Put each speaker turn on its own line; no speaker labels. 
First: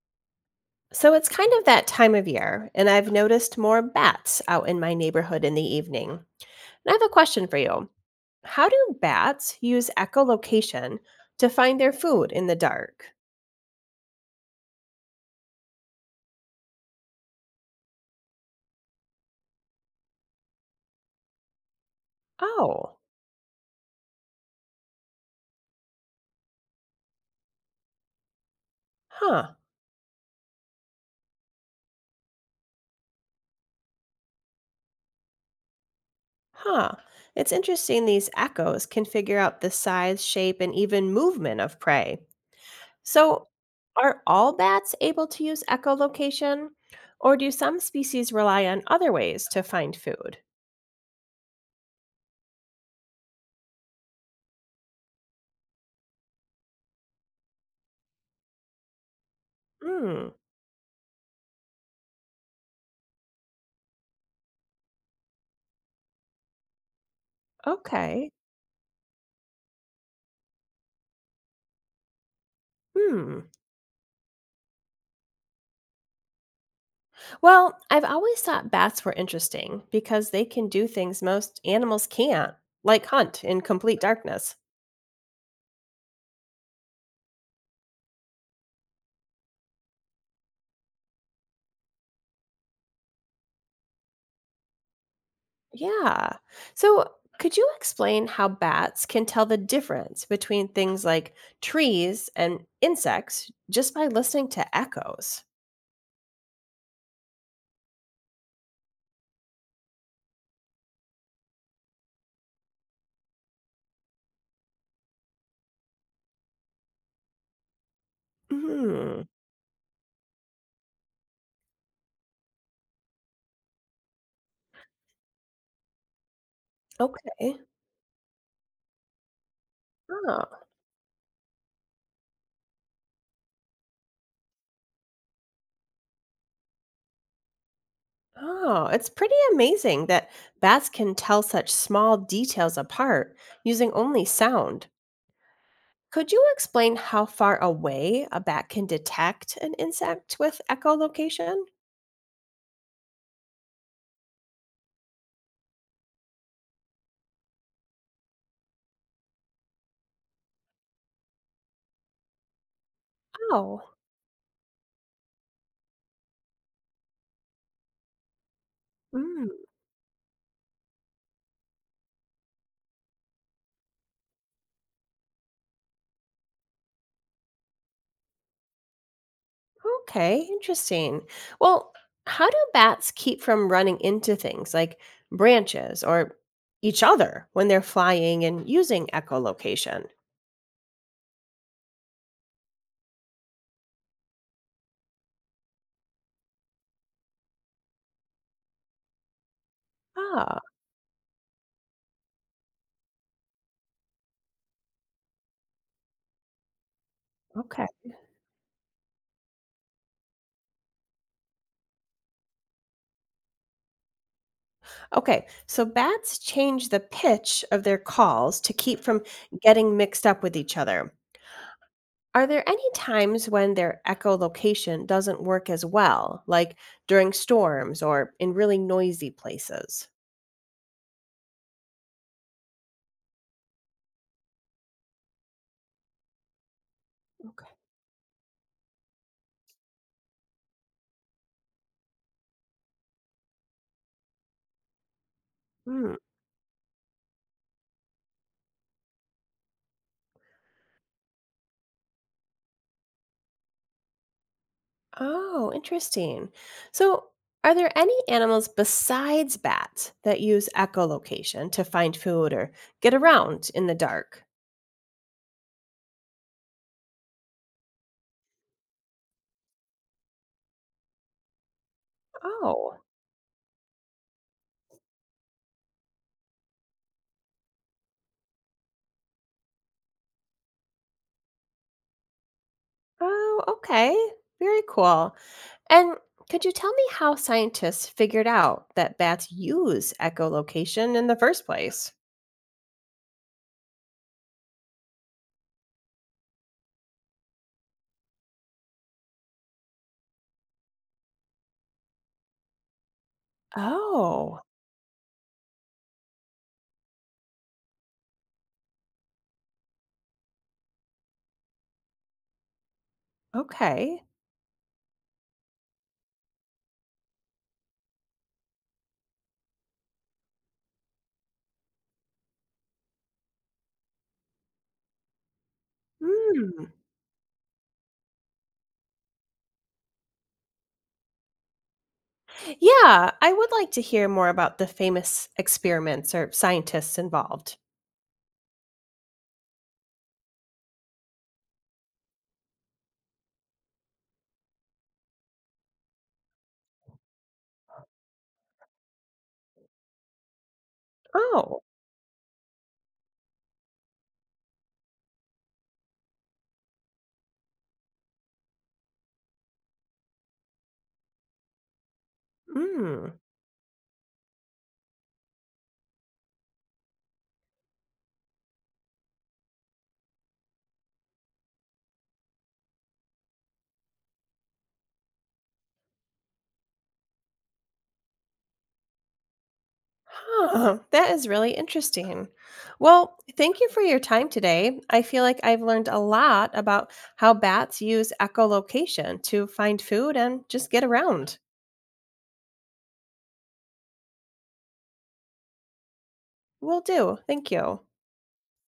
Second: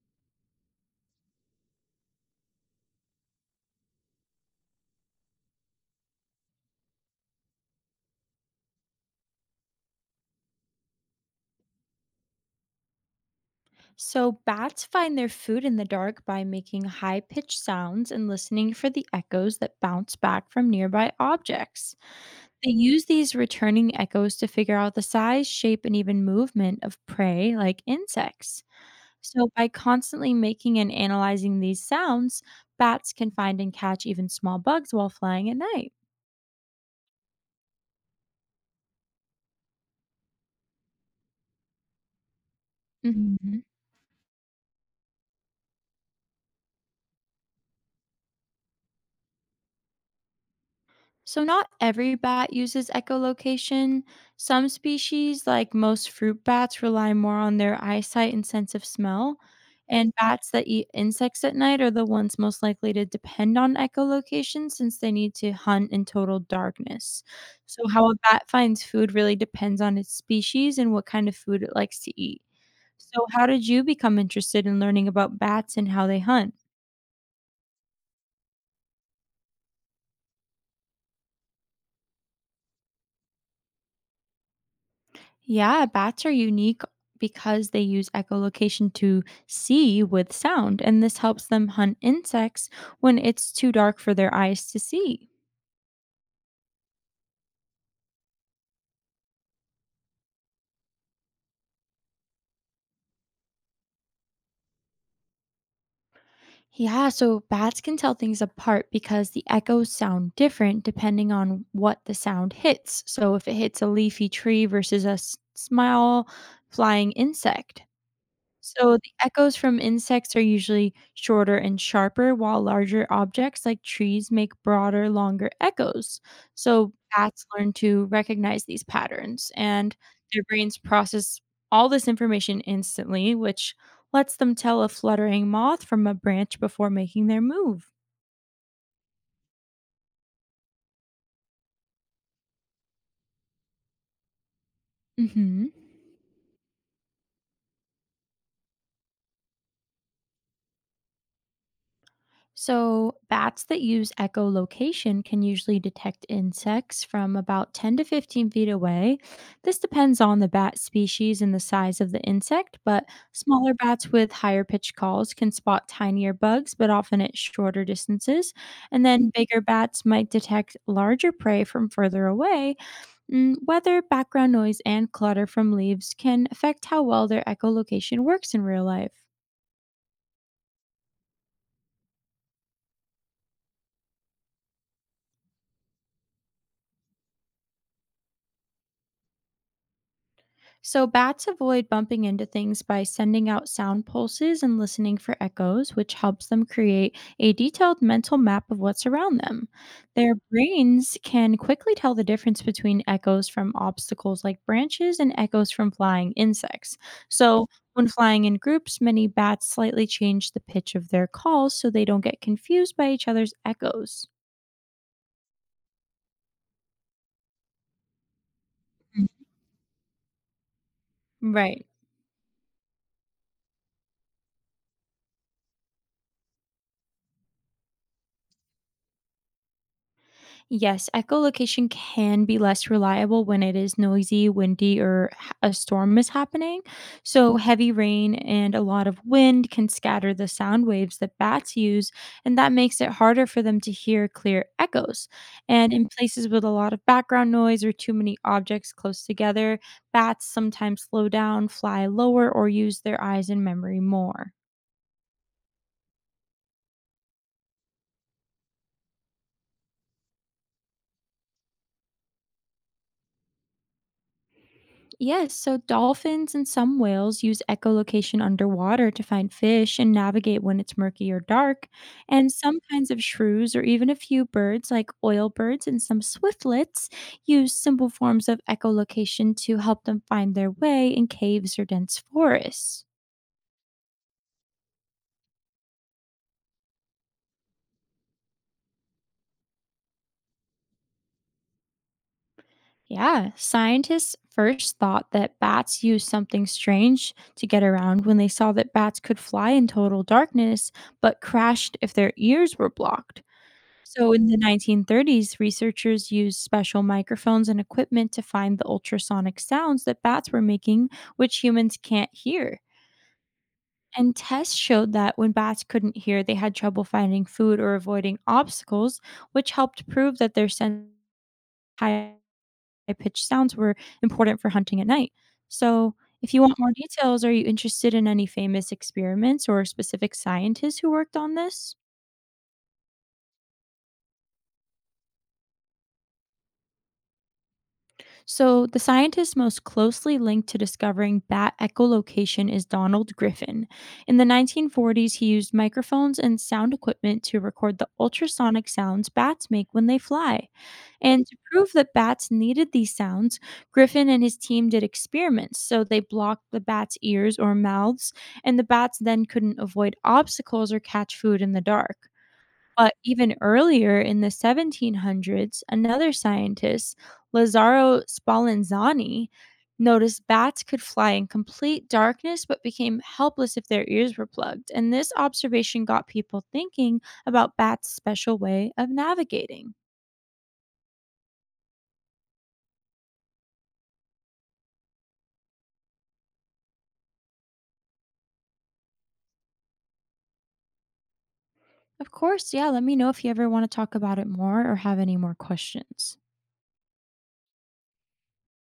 So it's kind of that time of year, and I've noticed more bats out in my neighborhood in the evening. And I have a question for you. How do bats use echolocation to find their food in the dark?
So, bats find their food in the dark by making high pitched sounds and listening for the echoes that bounce back from nearby objects. They
Oh.
use these returning echoes to figure out the size, shape, and even movement of prey like insects. So,
Huh.
by constantly making and analyzing these sounds, bats can find and catch even small bugs while flying at night.
Huh. It's interesting these echoes can figure out the size, shape, and even movement of prey. So,
Mhm.
are all bats able to use echolocation, or do some species rely on other ways to find food?
So, not every bat uses echolocation. Some species, like most fruit bats, rely more on their eyesight and sense of smell. And
Hmm.
bats that eat insects at night are the ones most likely to depend on echolocation since they need to hunt in total darkness. So, how a
Okay.
bat finds food really depends on its species and what kind of food it likes to eat. So,
Hmm.
how did you become interested in learning about bats and how they hunt?
Well, I've always thought bats were interesting because they can do things most animals can't, like hunt in complete darkness.
Yeah, bats are unique because they use echolocation to see with sound, and this helps them hunt insects when it's too dark for their eyes to see.
Yeah. So, could you explain how bats can tell the difference between things like trees and insects just by listening to echoes?
Yeah, so bats can tell things apart because the echoes sound different depending on what the sound hits. So if it hits a leafy tree versus a small flying insect. So the
Hmm.
echoes from insects are usually shorter and sharper, while larger objects like trees make broader, longer echoes. So bats
Okay.
learn to recognize these patterns, and their
Oh.
brains process all this information instantly, which lets them tell a fluttering moth from a branch before making their move.
Oh, it's pretty amazing that bats can tell such small details apart using only sound.
Hmm.
Could you explain how far away a bat can detect an insect with echolocation?
So, bats that use echolocation can usually detect insects from about 10 to 15 feet away. This depends on the bat species and the size of the insect, but smaller
Oh.
bats with higher pitched calls can spot tinier bugs, but often at shorter distances. And then
Mm.
bigger bats might detect larger prey from further away. Mm. Weather, background noise, and clutter from leaves can affect how well their echolocation works in real life.
Okay, interesting. Well, how do bats keep from running into things like branches or each other when they're flying and using echolocation?
So, bats avoid bumping into things by sending out sound pulses and listening for echoes, which helps them create a detailed mental map of what's around them. Their
Ah.
brains can quickly tell the difference between echoes from obstacles like branches and echoes from flying insects. So,
Okay.
when flying in groups, many bats slightly change the pitch of their calls so they don't get confused by each other's echoes.
Okay, so bats change the pitch of their calls to keep from
Mm.
getting mixed up with each other.
Right.
Are there any times when their echolocation doesn't work as well, like during storms or in really noisy places?
Yes, echolocation can be less reliable when it is noisy, windy, or a storm is happening. So,
Okay.
heavy rain and a lot of wind can scatter the sound waves that bats use, and that makes it harder for them to hear clear echoes. And in
Hmm.
places with a lot of background noise or too many objects close together, bats sometimes slow down, fly lower, or use their eyes and memory more.
Oh, interesting. So, are there any animals besides bats that use echolocation to find food or get around in the dark?
Yes, so dolphins and some whales use echolocation underwater to find fish and navigate when it's murky or dark. And some
Oh.
kinds of shrews, or even a few birds like oil birds and some swiftlets, use simple forms of echolocation to help them find their way in caves or dense forests.
Oh, okay. Very cool. And could you tell me how scientists figured out that bats use echolocation in the first place?
Yeah, scientists first thought that bats used something strange to get around when they saw that bats could fly in total darkness, but crashed if their ears were blocked. So in the
Oh.
1930s, researchers used special microphones and equipment to find the ultrasonic sounds that bats were making, which humans can't hear.
Okay.
And tests showed that when bats couldn't hear, they had trouble finding food or avoiding obstacles, which helped prove that their high pitched sounds were important for hunting at night. So, if you want
Mm.
more details, are you interested in any famous experiments or specific scientists who worked on this?
Yeah, I would like to hear more about the famous experiments or scientists involved.
So, the scientist most closely linked to discovering bat echolocation is Donald Griffin. In the 1940s, he used microphones and sound equipment to record the ultrasonic sounds bats make when they fly. And to
Oh.
prove that bats needed these sounds, Griffin and his team did experiments. So, they blocked the bats' ears or mouths, and the bats then couldn't avoid obstacles or catch food in the dark. But
Mm.
even earlier in the 1700s, another scientist, Lazzaro Spallanzani, noticed bats could fly in complete darkness but became helpless if their ears were plugged. And this observation got people thinking about bats' special way of navigating.
Huh. That is really interesting. Well, thank you for your time today. I feel like I've learned a lot about how bats use echolocation to find food and just get around.
Of course, yeah, let me know if you ever want to talk about it more or have any more questions.
Will do. Thank you.